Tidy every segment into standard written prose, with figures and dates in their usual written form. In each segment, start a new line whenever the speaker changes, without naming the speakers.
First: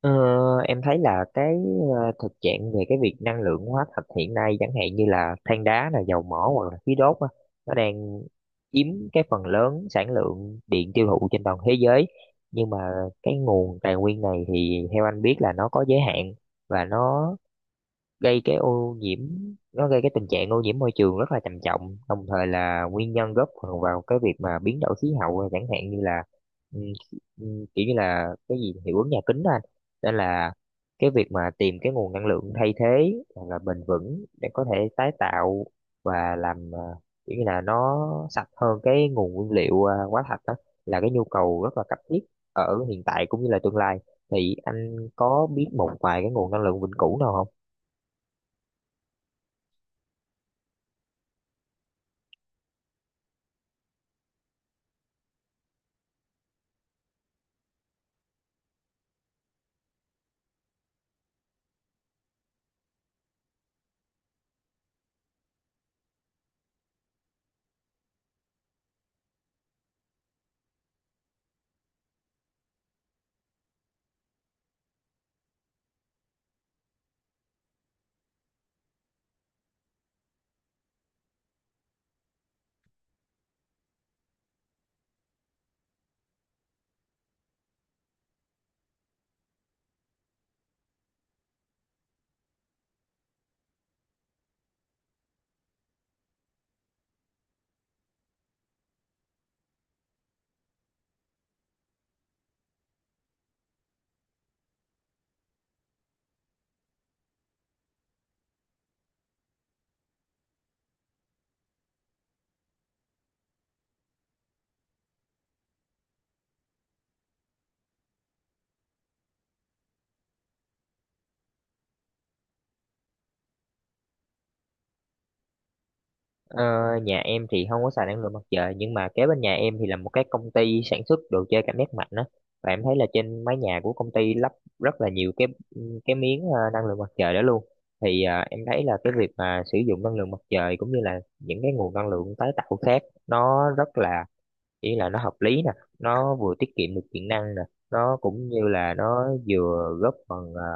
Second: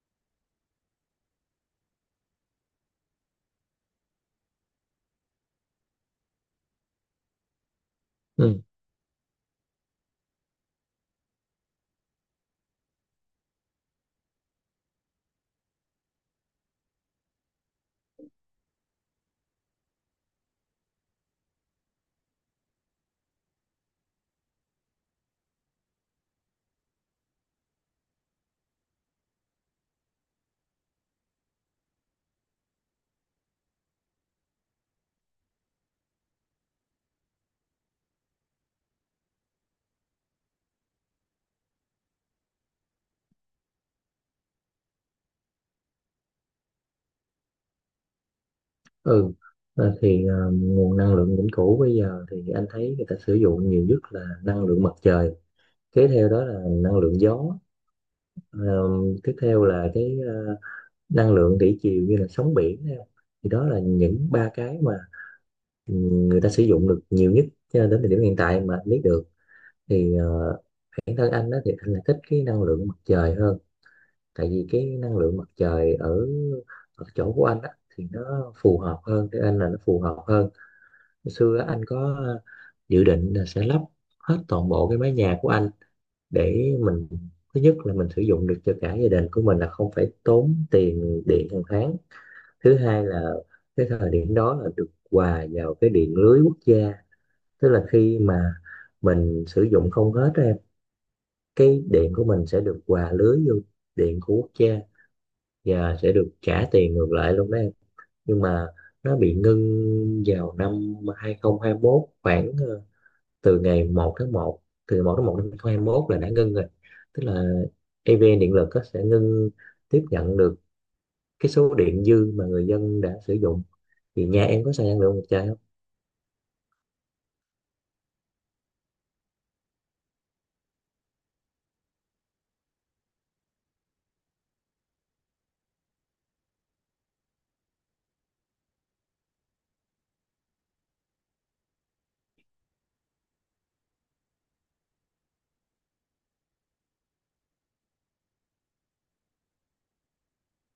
Ờ, em thấy là cái thực trạng về cái việc năng lượng hóa thạch hiện nay, chẳng hạn như là than đá, là dầu mỏ hoặc là khí đốt á, nó đang
Ừ.
chiếm cái phần lớn sản lượng điện tiêu thụ trên toàn thế giới. Nhưng mà cái nguồn tài nguyên này thì theo anh biết là nó có giới hạn, và nó gây cái ô nhiễm, nó gây cái tình trạng ô nhiễm môi trường rất là trầm trọng, đồng thời là nguyên nhân góp phần vào cái việc mà biến đổi khí hậu, chẳng hạn như là ừ, kiểu như là cái gì hiệu ứng nhà kính đó anh. Nên là cái việc mà tìm cái nguồn năng lượng thay thế hoặc là bền vững để có thể tái tạo và làm kiểu như là nó sạch hơn cái nguồn nguyên liệu hóa thạch đó là cái nhu cầu rất là cấp thiết ở hiện tại cũng như là tương lai. Thì anh có biết một vài cái nguồn năng lượng vĩnh cửu nào không?
Ừ. Thì nguồn năng lượng vĩnh cửu bây giờ thì anh thấy người ta sử dụng nhiều nhất là năng lượng mặt trời, kế theo đó là năng lượng gió. Ờ, Tiếp theo là cái năng lượng thủy triều như là sóng biển nè. Thì đó là những ba cái mà người ta sử dụng được nhiều nhất, cho nên đến thời điểm hiện tại mà anh biết được thì bản thân anh đó thì anh lại thích cái năng lượng mặt trời hơn. Tại vì cái năng lượng mặt trời ở ở chỗ của anh á thì nó phù hợp hơn, cái anh là nó phù hợp hơn. Hồi xưa á, anh có dự định là sẽ lắp hết toàn bộ cái mái nhà của anh. Để mình, thứ nhất là mình sử dụng được cho cả gia đình của mình, là không phải tốn tiền điện hàng tháng. Thứ hai là cái thời điểm đó là được hòa vào cái điện lưới quốc gia. Tức là khi mà mình sử dụng không hết á em, cái điện của mình sẽ được hòa lưới vô điện của quốc gia và sẽ được trả tiền ngược lại luôn đó em. Nhưng mà nó bị ngưng vào năm 2021, khoảng từ ngày một tháng một từ ngày một tháng một năm 2021 là đã ngưng rồi. Tức là EVN điện lực á, sẽ ngưng tiếp nhận được cái số điện dư mà người dân đã sử dụng. Thì nhà em có xài năng lượng mặt trời không?
Ờ, Nhà em thì không có xài năng lượng mặt trời, nhưng mà kế bên nhà em thì là một cái công ty sản xuất đồ chơi cảm giác mạnh đó, và em thấy là trên mái nhà của công ty lắp rất là nhiều cái miếng năng lượng mặt trời đó luôn. Thì em thấy là cái việc mà sử dụng năng lượng mặt trời cũng như là những cái nguồn năng lượng tái tạo khác, nó rất là, ý là nó hợp lý nè, nó vừa tiết kiệm được điện năng nè, nó cũng như là nó vừa góp phần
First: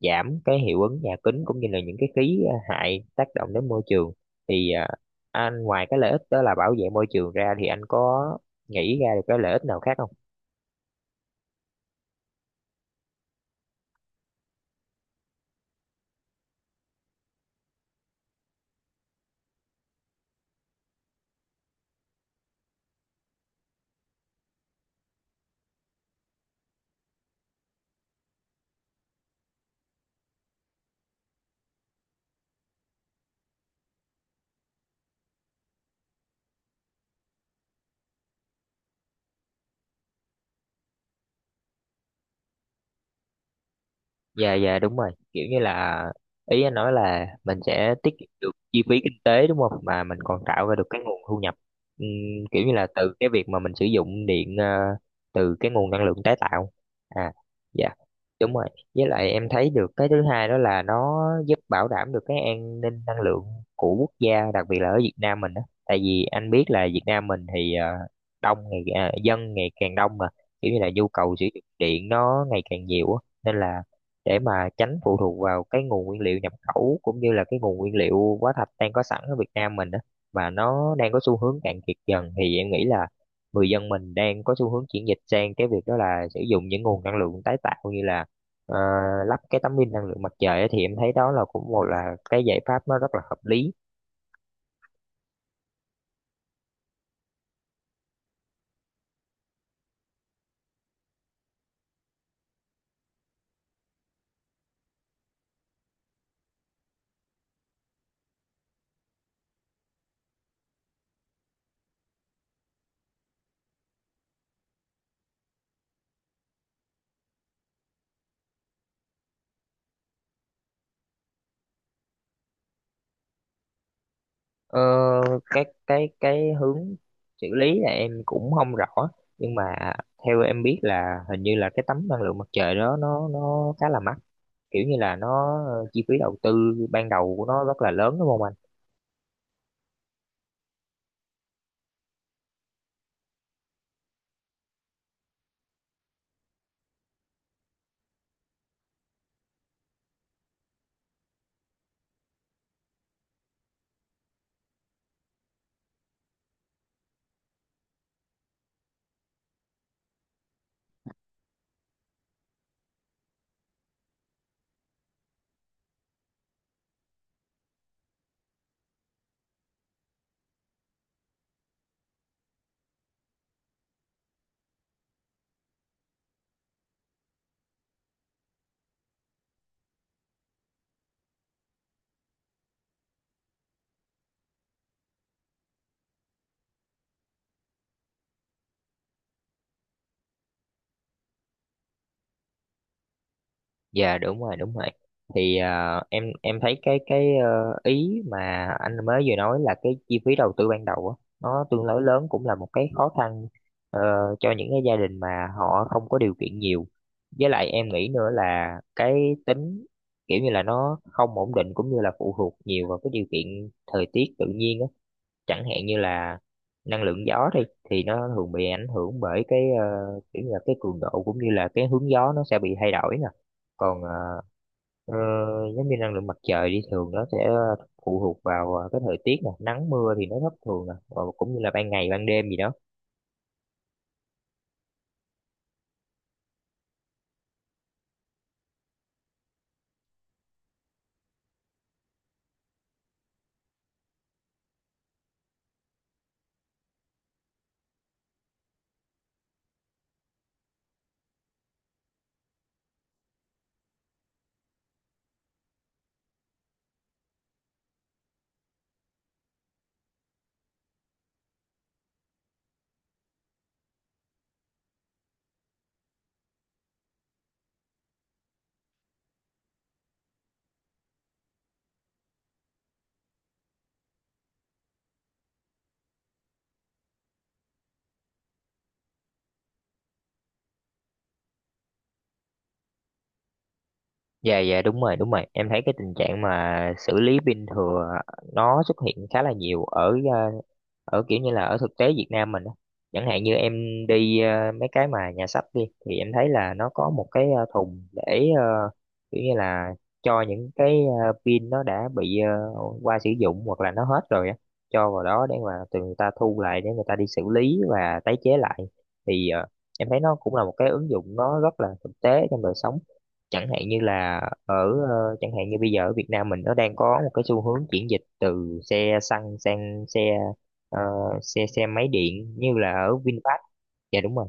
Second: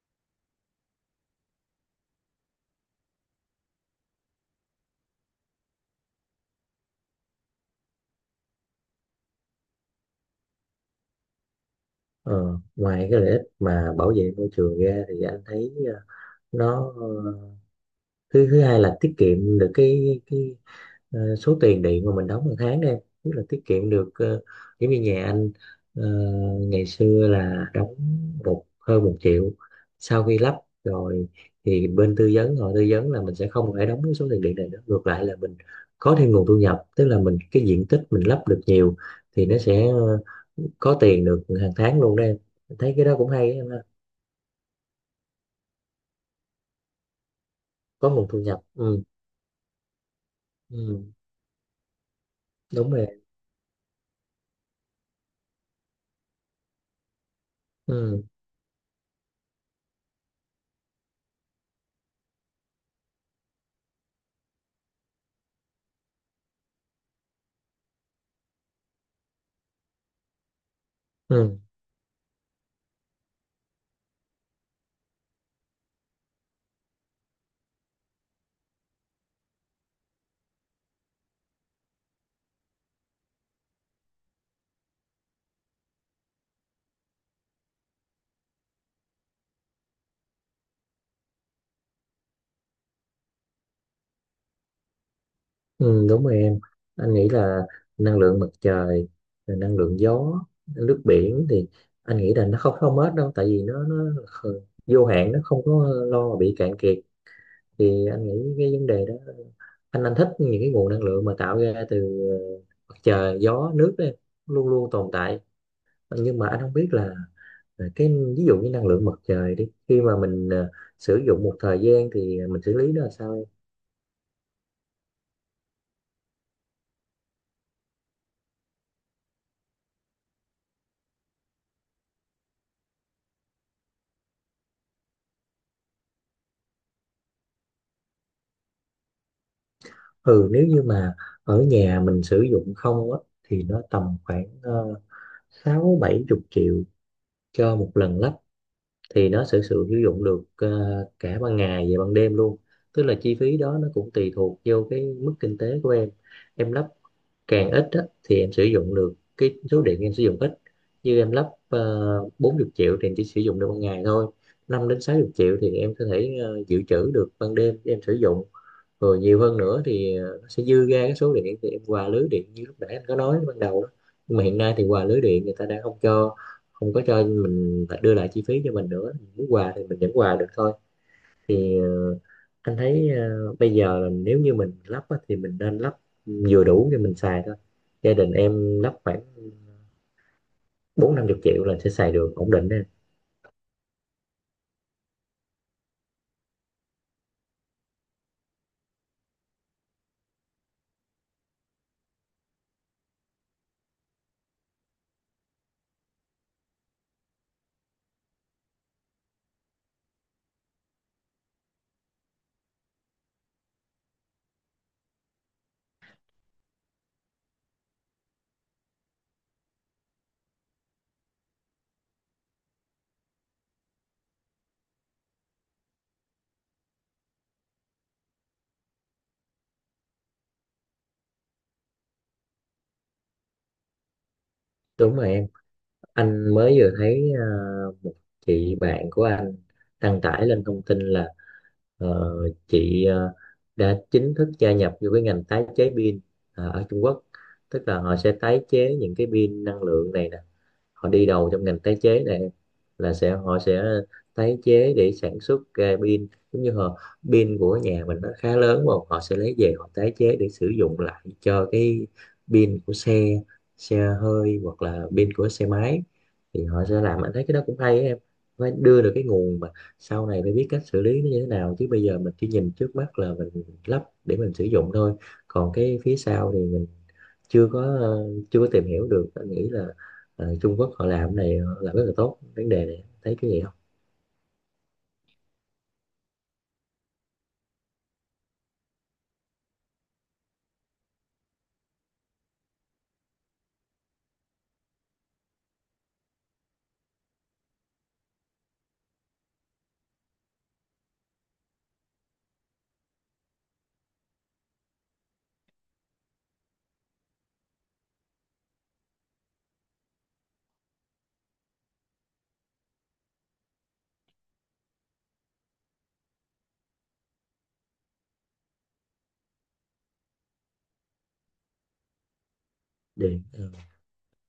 giảm cái hiệu ứng nhà kính cũng như là những cái khí hại tác động đến môi trường. Thì anh ngoài cái lợi ích đó là bảo vệ môi trường ra thì anh có nghĩ ra được cái lợi ích nào khác không?
Ờ, Ngoài cái lợi ích mà bảo vệ môi trường ra thì anh thấy nó thứ thứ hai là tiết kiệm được cái số tiền điện mà mình đóng một tháng đó em, tức là tiết kiệm được giống như nhà anh ờ, ngày xưa là đóng hơn một triệu. Sau khi lắp rồi thì bên tư vấn họ tư vấn là mình sẽ không phải đóng cái số tiền điện này nữa, ngược lại là mình có thêm nguồn thu nhập. Tức là mình, cái diện tích mình lắp được nhiều thì nó sẽ có tiền được hàng tháng luôn đó em. Thấy cái đó cũng hay á em ha.
Dạ, dạ, đúng rồi, kiểu như là ý anh nói là mình sẽ
Có
tiết
nguồn
kiệm
thu
được
nhập.
chi phí
Ừ.
kinh tế đúng không, mà mình còn tạo ra được cái
Ừ,
nguồn thu nhập. Kiểu như là
đúng rồi.
từ cái việc mà mình sử dụng điện, từ cái nguồn năng lượng tái tạo. À, dạ,
Ừ.
đúng rồi. Với lại em thấy được cái thứ hai đó là nó giúp bảo đảm được cái an ninh năng lượng của quốc gia, đặc biệt là ở Việt Nam mình đó. Tại vì anh biết là Việt Nam mình thì đông ngày dân ngày càng đông mà, kiểu như là nhu cầu sử
Ừ.
dụng điện nó ngày càng nhiều á. Nên là để mà tránh phụ thuộc vào cái nguồn nguyên liệu nhập khẩu cũng như là cái nguồn nguyên liệu hóa thạch đang có sẵn ở Việt Nam mình á, mà nó đang có xu hướng cạn kiệt dần, thì em nghĩ là người dân mình đang có xu hướng chuyển dịch sang cái việc đó là sử dụng những nguồn năng lượng tái tạo, như là ờ, lắp cái tấm pin năng lượng mặt trời á, thì em thấy đó là cũng một là cái giải pháp nó rất là hợp lý.
Ừ, đúng rồi em. Anh nghĩ là năng lượng mặt trời, rồi năng lượng gió, nước biển thì anh nghĩ là nó không không hết đâu, tại vì nó kh- vô hạn, nó không có lo mà bị cạn kiệt. Thì anh nghĩ cái vấn đề đó, anh thích những cái nguồn năng lượng mà tạo ra từ ờ, mặt trời, gió, nước đó em, luôn luôn tồn tại. Nhưng mà anh không biết là cái, ví dụ như năng lượng mặt trời đi, khi mà mình sử dụng một thời gian thì mình xử lý nó là sao?
Ờ, cái hướng xử lý là em cũng không rõ, nhưng mà theo em biết là hình như là cái tấm năng lượng mặt trời đó nó khá là mắc, kiểu như là nó chi phí đầu tư ban đầu của nó rất là lớn đúng không anh?
Ừ, nếu như mà ở nhà mình sử dụng không á thì nó tầm khoảng sáu bảy chục triệu cho một lần lắp, thì nó sẽ sử sử dụng được cả ban ngày và ban đêm luôn. Tức là chi phí đó nó cũng tùy thuộc vô cái mức kinh tế của em. Em lắp càng ít á, thì em sử dụng được cái số điện em sử dụng ít. Như em lắp 40 triệu thì em chỉ sử dụng được ban ngày thôi. Năm đến 60 triệu thì em có thể dự trữ được ban đêm để em sử dụng. Rồi nhiều hơn nữa thì nó sẽ dư ra cái số điện, thì em quà lưới điện như lúc nãy anh có nói ban đầu đó. Nhưng mà hiện nay thì quà lưới điện người ta đã không cho, không có cho mình, phải đưa lại chi phí cho mình nữa. Mình muốn quà thì mình vẫn quà được thôi. Thì anh thấy bây giờ là nếu như mình lắp á, thì mình nên lắp vừa đủ cho mình xài thôi. Gia đình em lắp khoảng bốn năm chục triệu là sẽ xài được ổn định đấy.
Dạ đúng rồi, thì em thấy cái ý mà anh mới vừa nói là cái chi phí đầu tư ban đầu á, nó tương đối lớn, cũng là một cái khó khăn ờ, cho những cái gia đình mà họ không có điều kiện nhiều. Với lại em nghĩ nữa là cái tính, kiểu như là nó không ổn định cũng như là phụ thuộc nhiều vào cái điều kiện thời tiết tự nhiên á. Chẳng hạn như là năng lượng gió đi, thì nó thường bị ảnh hưởng bởi cái kiểu như là cái cường độ cũng như là cái hướng gió nó sẽ bị thay đổi nè. Còn ờ, giống như năng lượng mặt trời đi, thường nó sẽ phụ thuộc vào cái thời tiết nè, nắng mưa thì nó thất thường nè, và cũng như là ban ngày ban đêm gì đó.
Đúng rồi em. Anh mới vừa thấy một chị bạn của anh đăng tải lên thông tin là Ờ, chị đã chính thức gia nhập vô cái ngành tái chế pin ở Trung Quốc. Tức là họ sẽ tái chế những cái pin năng lượng này nè, họ đi đầu trong ngành tái chế này. Là sẽ, họ sẽ tái chế để sản xuất ra pin. Giống như họ, pin của nhà mình nó khá lớn mà họ sẽ lấy về họ tái chế để sử dụng lại cho cái pin của xe, xe hơi hoặc là pin của xe máy. Thì họ sẽ làm, anh thấy cái đó cũng hay á em. Phải đưa được cái nguồn mà sau này phải biết cách xử lý nó như thế nào, chứ bây giờ mình chỉ nhìn trước mắt là mình lắp để mình sử dụng thôi. Còn cái phía sau thì mình chưa có ờ, chưa có tìm hiểu được. Anh nghĩ là Trung Quốc họ làm cái này, họ làm rất là tốt vấn đề này, thấy cái gì không?
Dạ dạ đúng rồi, đúng rồi, em thấy cái tình trạng mà xử lý pin thừa nó xuất hiện khá là nhiều ở ở kiểu như là ở thực tế Việt Nam mình á. Chẳng hạn như em đi mấy cái mà nhà sách đi, thì em thấy là nó có một cái thùng để kiểu như là cho những cái pin nó đã bị qua sử dụng hoặc là nó hết rồi á, cho vào đó để mà từ người ta thu lại để người ta đi xử lý và tái chế lại. Thì em thấy nó cũng là một cái ứng dụng nó rất là thực tế trong đời sống. Chẳng hạn như là ở chẳng hạn như bây giờ ở Việt Nam mình nó đang có một cái xu hướng chuyển dịch từ xe xăng sang xe ờ, xe xe máy điện như là ở
Điền,
VinFast.
ừ.
Dạ đúng rồi,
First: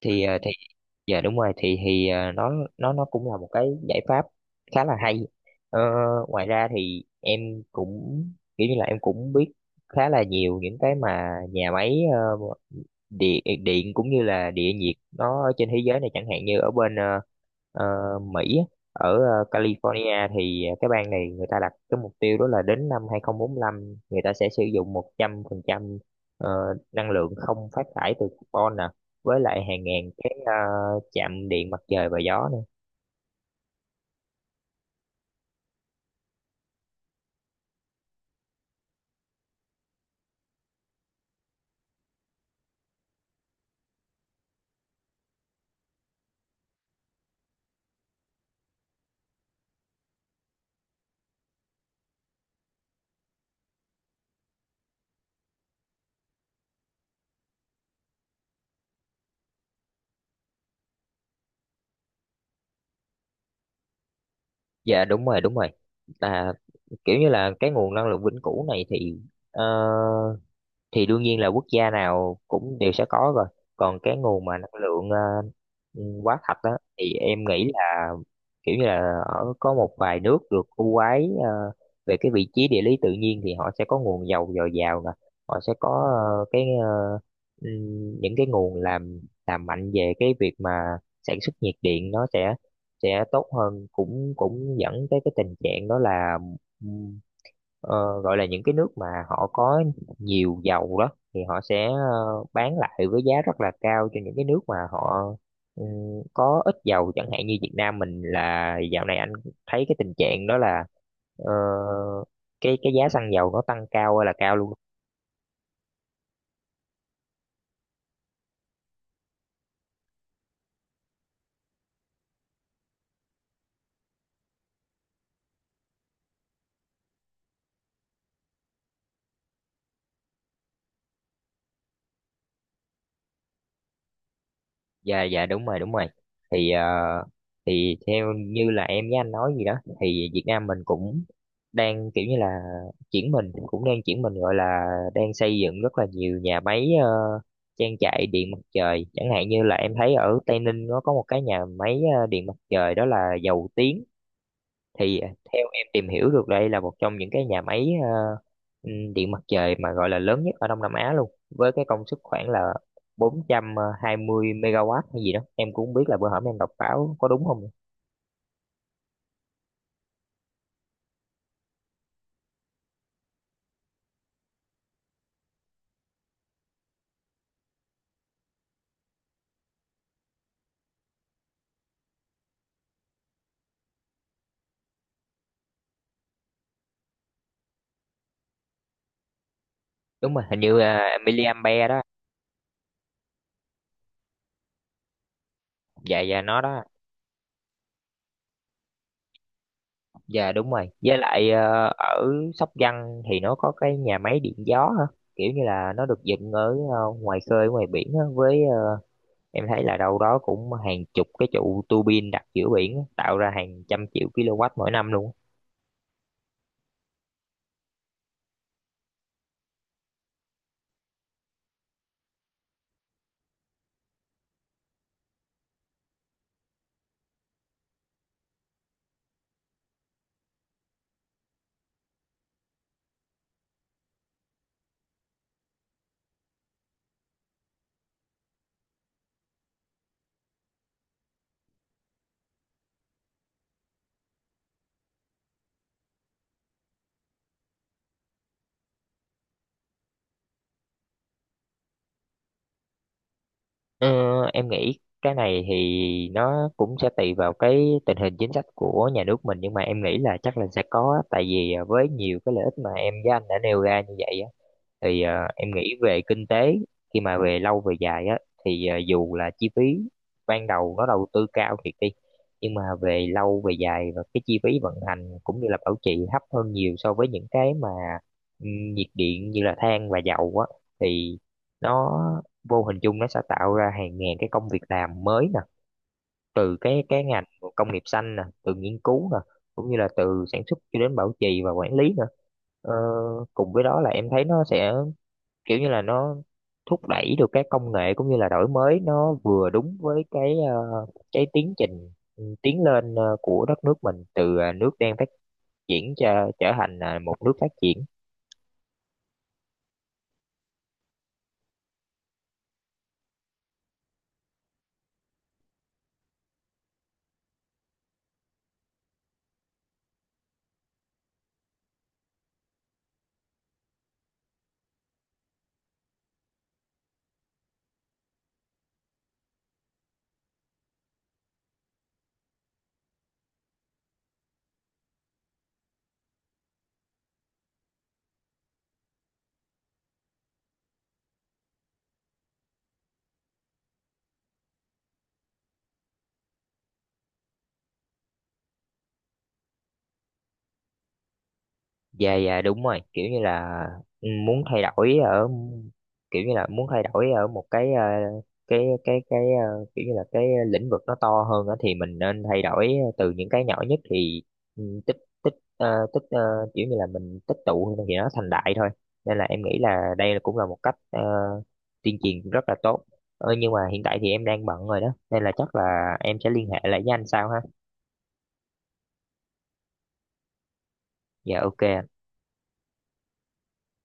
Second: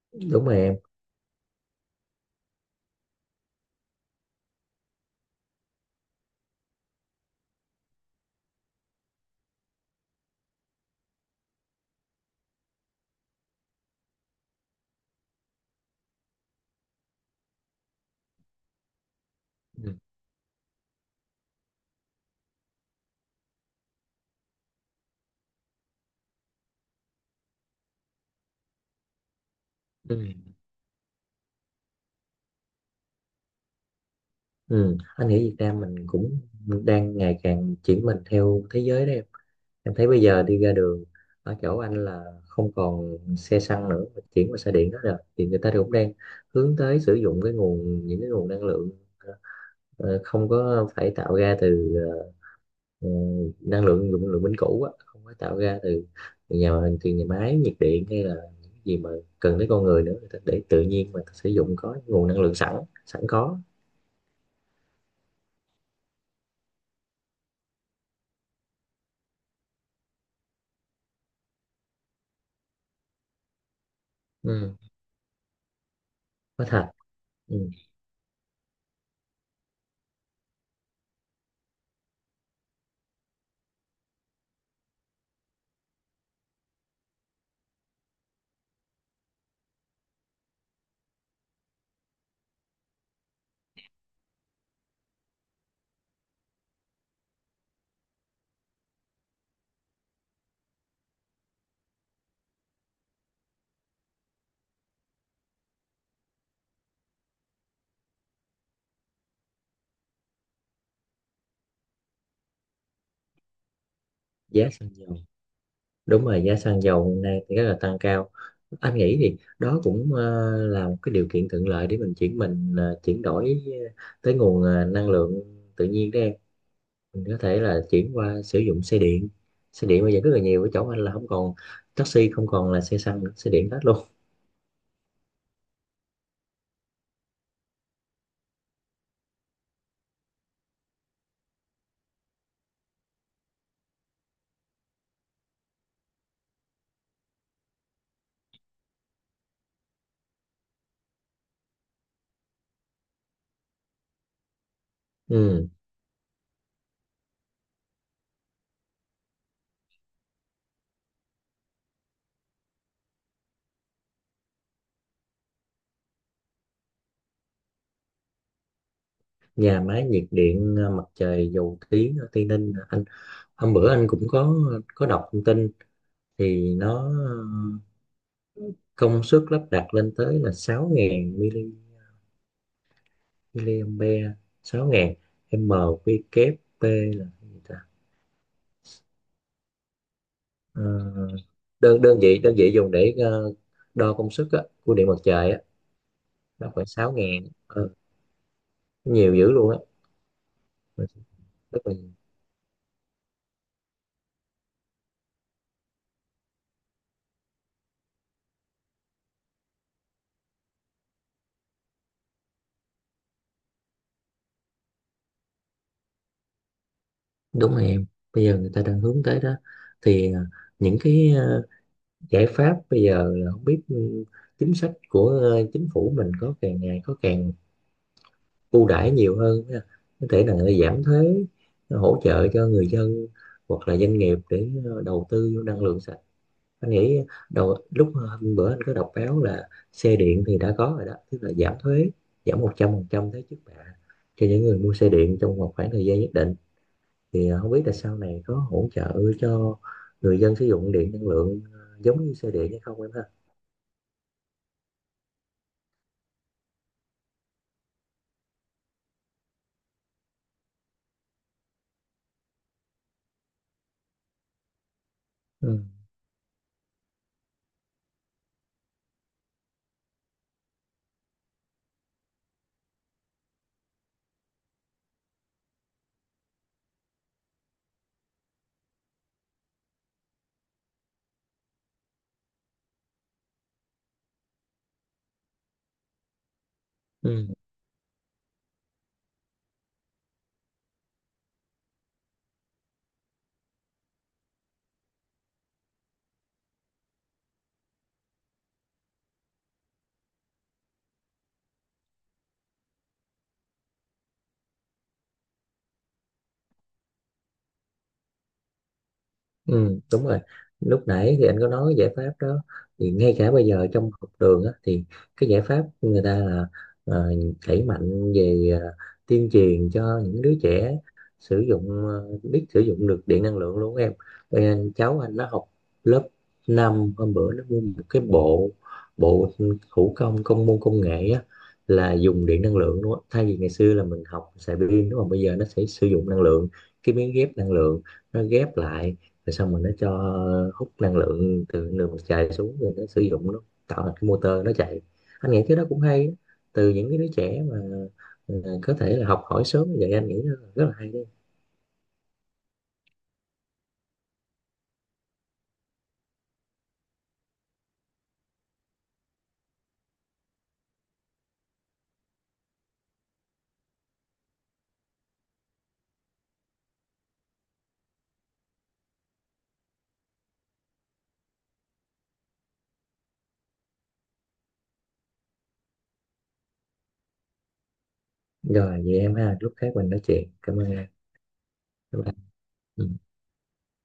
thì
Đúng
thì
rồi em.
dạ đúng rồi, thì nó nó cũng là một cái giải pháp khá là hay. Ờ, ngoài ra thì em cũng, kiểu như là em cũng biết khá là nhiều những cái mà nhà máy địa điện cũng như là địa nhiệt nó ở trên thế giới này, chẳng hạn như ở bên ờ, Mỹ á, ở
Ừ.
California, thì cái bang này người ta đặt cái mục tiêu đó là đến năm 2045 người ta sẽ sử dụng 100% ờ, năng lượng không phát thải từ carbon nè, với lại hàng ngàn
Ừ.
cái chạm điện mặt trời và gió nữa.
Ừ. Anh nghĩ Việt Nam mình cũng đang ngày càng chuyển mình theo thế giới đấy em. Em thấy bây giờ đi ra đường ở chỗ anh là không còn xe xăng nữa mà chuyển qua xe điện đó rồi. Thì người ta thì cũng đang hướng tới sử dụng cái nguồn, những cái nguồn năng lượng ờ, không có phải tạo ra từ ờ, năng lượng dùng lượng vĩnh cửu á, không phải tạo ra từ nhà từ nhà máy nhiệt điện hay là những gì mà cần tới con người nữa. Người ta để tự nhiên mà sử dụng, có nguồn năng lượng sẵn, sẵn có.
Dạ đúng rồi, đúng rồi. Là kiểu như là cái nguồn năng lượng vĩnh cửu này thì ờ, thì đương nhiên là quốc gia nào cũng đều sẽ có rồi. Còn cái nguồn mà
Ừ.
năng lượng ừ, quá thật
Có
đó
thật.
thì em
Ừ.
nghĩ là kiểu như là ở có một vài nước được ưu ái về cái vị trí địa lý tự nhiên, thì họ sẽ có nguồn dầu dồi dào nè, họ sẽ có ờ, cái ờ, những cái nguồn làm, mạnh về cái việc mà sản xuất nhiệt điện, nó sẽ tốt hơn, cũng cũng dẫn tới cái tình trạng đó là ừm, gọi là những cái nước mà họ có nhiều dầu đó, thì họ sẽ bán lại với giá rất là cao cho những cái nước mà họ, ừ, có ít dầu, chẳng hạn như Việt Nam mình, là dạo này anh thấy cái tình trạng đó là ờ, cái giá xăng dầu nó tăng cao ơi là cao
Giá
luôn.
xăng dầu. Đúng rồi, giá xăng dầu hiện nay thì rất là tăng cao. Anh nghĩ thì đó cũng là một cái điều kiện thuận lợi để mình chuyển mình chuyển đổi tới nguồn năng lượng tự nhiên đó em. Mình có thể là chuyển qua sử dụng xe điện, xe điện bây giờ rất là nhiều ở chỗ anh, là không còn taxi, không còn là xe xăng nữa, xe điện hết luôn.
Dạ dạ đúng rồi, đúng rồi, thì thì theo như là em với anh nói gì đó, thì Việt Nam mình cũng đang kiểu như là chuyển mình, cũng đang chuyển mình, gọi là đang xây dựng rất là nhiều nhà máy, trang trại điện mặt trời. Chẳng hạn như là em thấy ở Tây Ninh, nó có một cái nhà máy điện mặt trời đó là Dầu Tiếng, thì theo
Ừ.
em tìm hiểu được, đây là một trong những cái nhà máy điện mặt trời mà gọi là lớn nhất ở Đông Nam Á luôn, với cái công suất khoảng là 420 megawatt hay gì đó, em cũng không biết là bữa hổm em đọc báo có đúng không.
Nhà máy nhiệt điện mặt trời Dầu Tiếng ở Tây Ninh, anh hôm bữa anh cũng có đọc thông tin. Thì nó công suất lắp đặt lên tới là 6000 MW, helium B, 6.000 m quy kép p là cái gì ta?
Đúng rồi, hình như
Ờ,
là miliampere đó.
đơn đơn vị dùng để đo công suất á, của điện mặt trời á.
Dạ dạ, nó
Nó
đó.
khoảng 6.000. Ờ, Nhiều dữ luôn á.
Dạ đúng rồi, với
Mình-
lại
Rất là nhiều.
ở Sóc Trăng thì nó có cái nhà máy điện gió hả, kiểu như là nó được dựng ở ngoài khơi ngoài biển á, với em thấy là đâu đó cũng hàng chục cái trụ tua bin đặt giữa biển á, tạo ra hàng trăm triệu kW mỗi năm luôn.
Đúng rồi em. Bây giờ người ta đang hướng tới đó. Thì những cái giải pháp bây giờ là không biết ừ, chính sách của chính phủ mình có càng ngày có càng ưu đãi nhiều hơn ha. Có thể là người ta giảm thuế, hỗ trợ cho người dân hoặc là doanh nghiệp để đầu tư vô năng lượng sạch. Anh nghĩ đầu lúc hôm bữa anh có đọc báo là xe điện thì đã có rồi đó, tức là giảm thuế, giảm 100% thuế trước bạ cho những người mua xe điện trong một khoảng thời gian nhất định. Thì không biết là sau này có hỗ trợ cho người dân sử dụng điện năng lượng giống như xe điện hay không em ha.
Ờ, em nghĩ cái này thì nó cũng sẽ tùy vào cái tình hình chính sách của nhà nước mình, nhưng mà em nghĩ là chắc là sẽ có á. Tại vì với nhiều cái lợi ích mà em với anh đã nêu ra như vậy á, thì em
Ừ.
nghĩ về kinh tế, khi mà về lâu về dài á, thì dù là chi phí ban đầu nó đầu tư cao thiệt đi, nhưng mà về lâu về dài và cái chi phí vận hành cũng như là bảo trì thấp hơn nhiều so với những cái mà nhiệt điện như là than và dầu á, thì nó vô hình chung nó sẽ tạo ra hàng ngàn cái công việc làm mới nè, từ cái ngành
Ừ.
công nghiệp xanh nè, từ nghiên cứu nè, cũng như là từ sản xuất cho đến bảo trì và quản lý nữa. Ờ, cùng với đó là em thấy nó sẽ, kiểu như là nó thúc đẩy được cái công nghệ cũng như là đổi mới, nó vừa đúng với cái cái tiến trình, ừ, tiến lên của đất nước mình, từ nước đang phát triển cho trở thành một nước phát triển.
Ừ, đúng rồi. Lúc nãy thì anh có nói cái giải pháp đó, thì ngay cả bây giờ trong học đường á, thì cái giải pháp người ta là ờ, đẩy mạnh về tuyên truyền cho những đứa trẻ sử dụng, biết sử dụng được điện năng lượng luôn em. Bây giờ cháu anh nó học lớp năm, hôm bữa nó mua một cái bộ, bộ thủ công công môn công nghệ á, là dùng điện năng lượng luôn á. Thay vì ngày xưa là mình học xài pin đúng không? Bây giờ nó sẽ sử dụng năng lượng, cái miếng ghép năng lượng nó ghép lại, rồi xong rồi nó cho hút năng lượng từ đường mặt trời xuống, rồi nó sử dụng nó tạo thành cái motor nó chạy. Anh nghĩ cái đó cũng hay đó. Từ những cái đứa trẻ mà ờ, có thể là học hỏi sớm như vậy, anh nghĩ nó là rất là hay đấy.
Dạ dạ đúng rồi, kiểu như là, ừ, muốn thay đổi ở, kiểu như là muốn thay đổi ở một cái kiểu như là cái lĩnh vực nó to hơn á, thì mình nên thay đổi từ những cái nhỏ nhất, thì ừ, tích tích ờ, kiểu như là mình tích tụ thì nó thành đại thôi. Nên là em nghĩ là đây là cũng là một cách tuyên truyền rất là tốt. Ờ, nhưng mà hiện tại thì em đang bận rồi đó, nên là chắc là em sẽ liên hệ lại với anh sau ha.
Rồi vậy em ha, lúc khác mình nói chuyện, cảm ơn em.
Dạ ok ạ.
Bye bye. Ừ.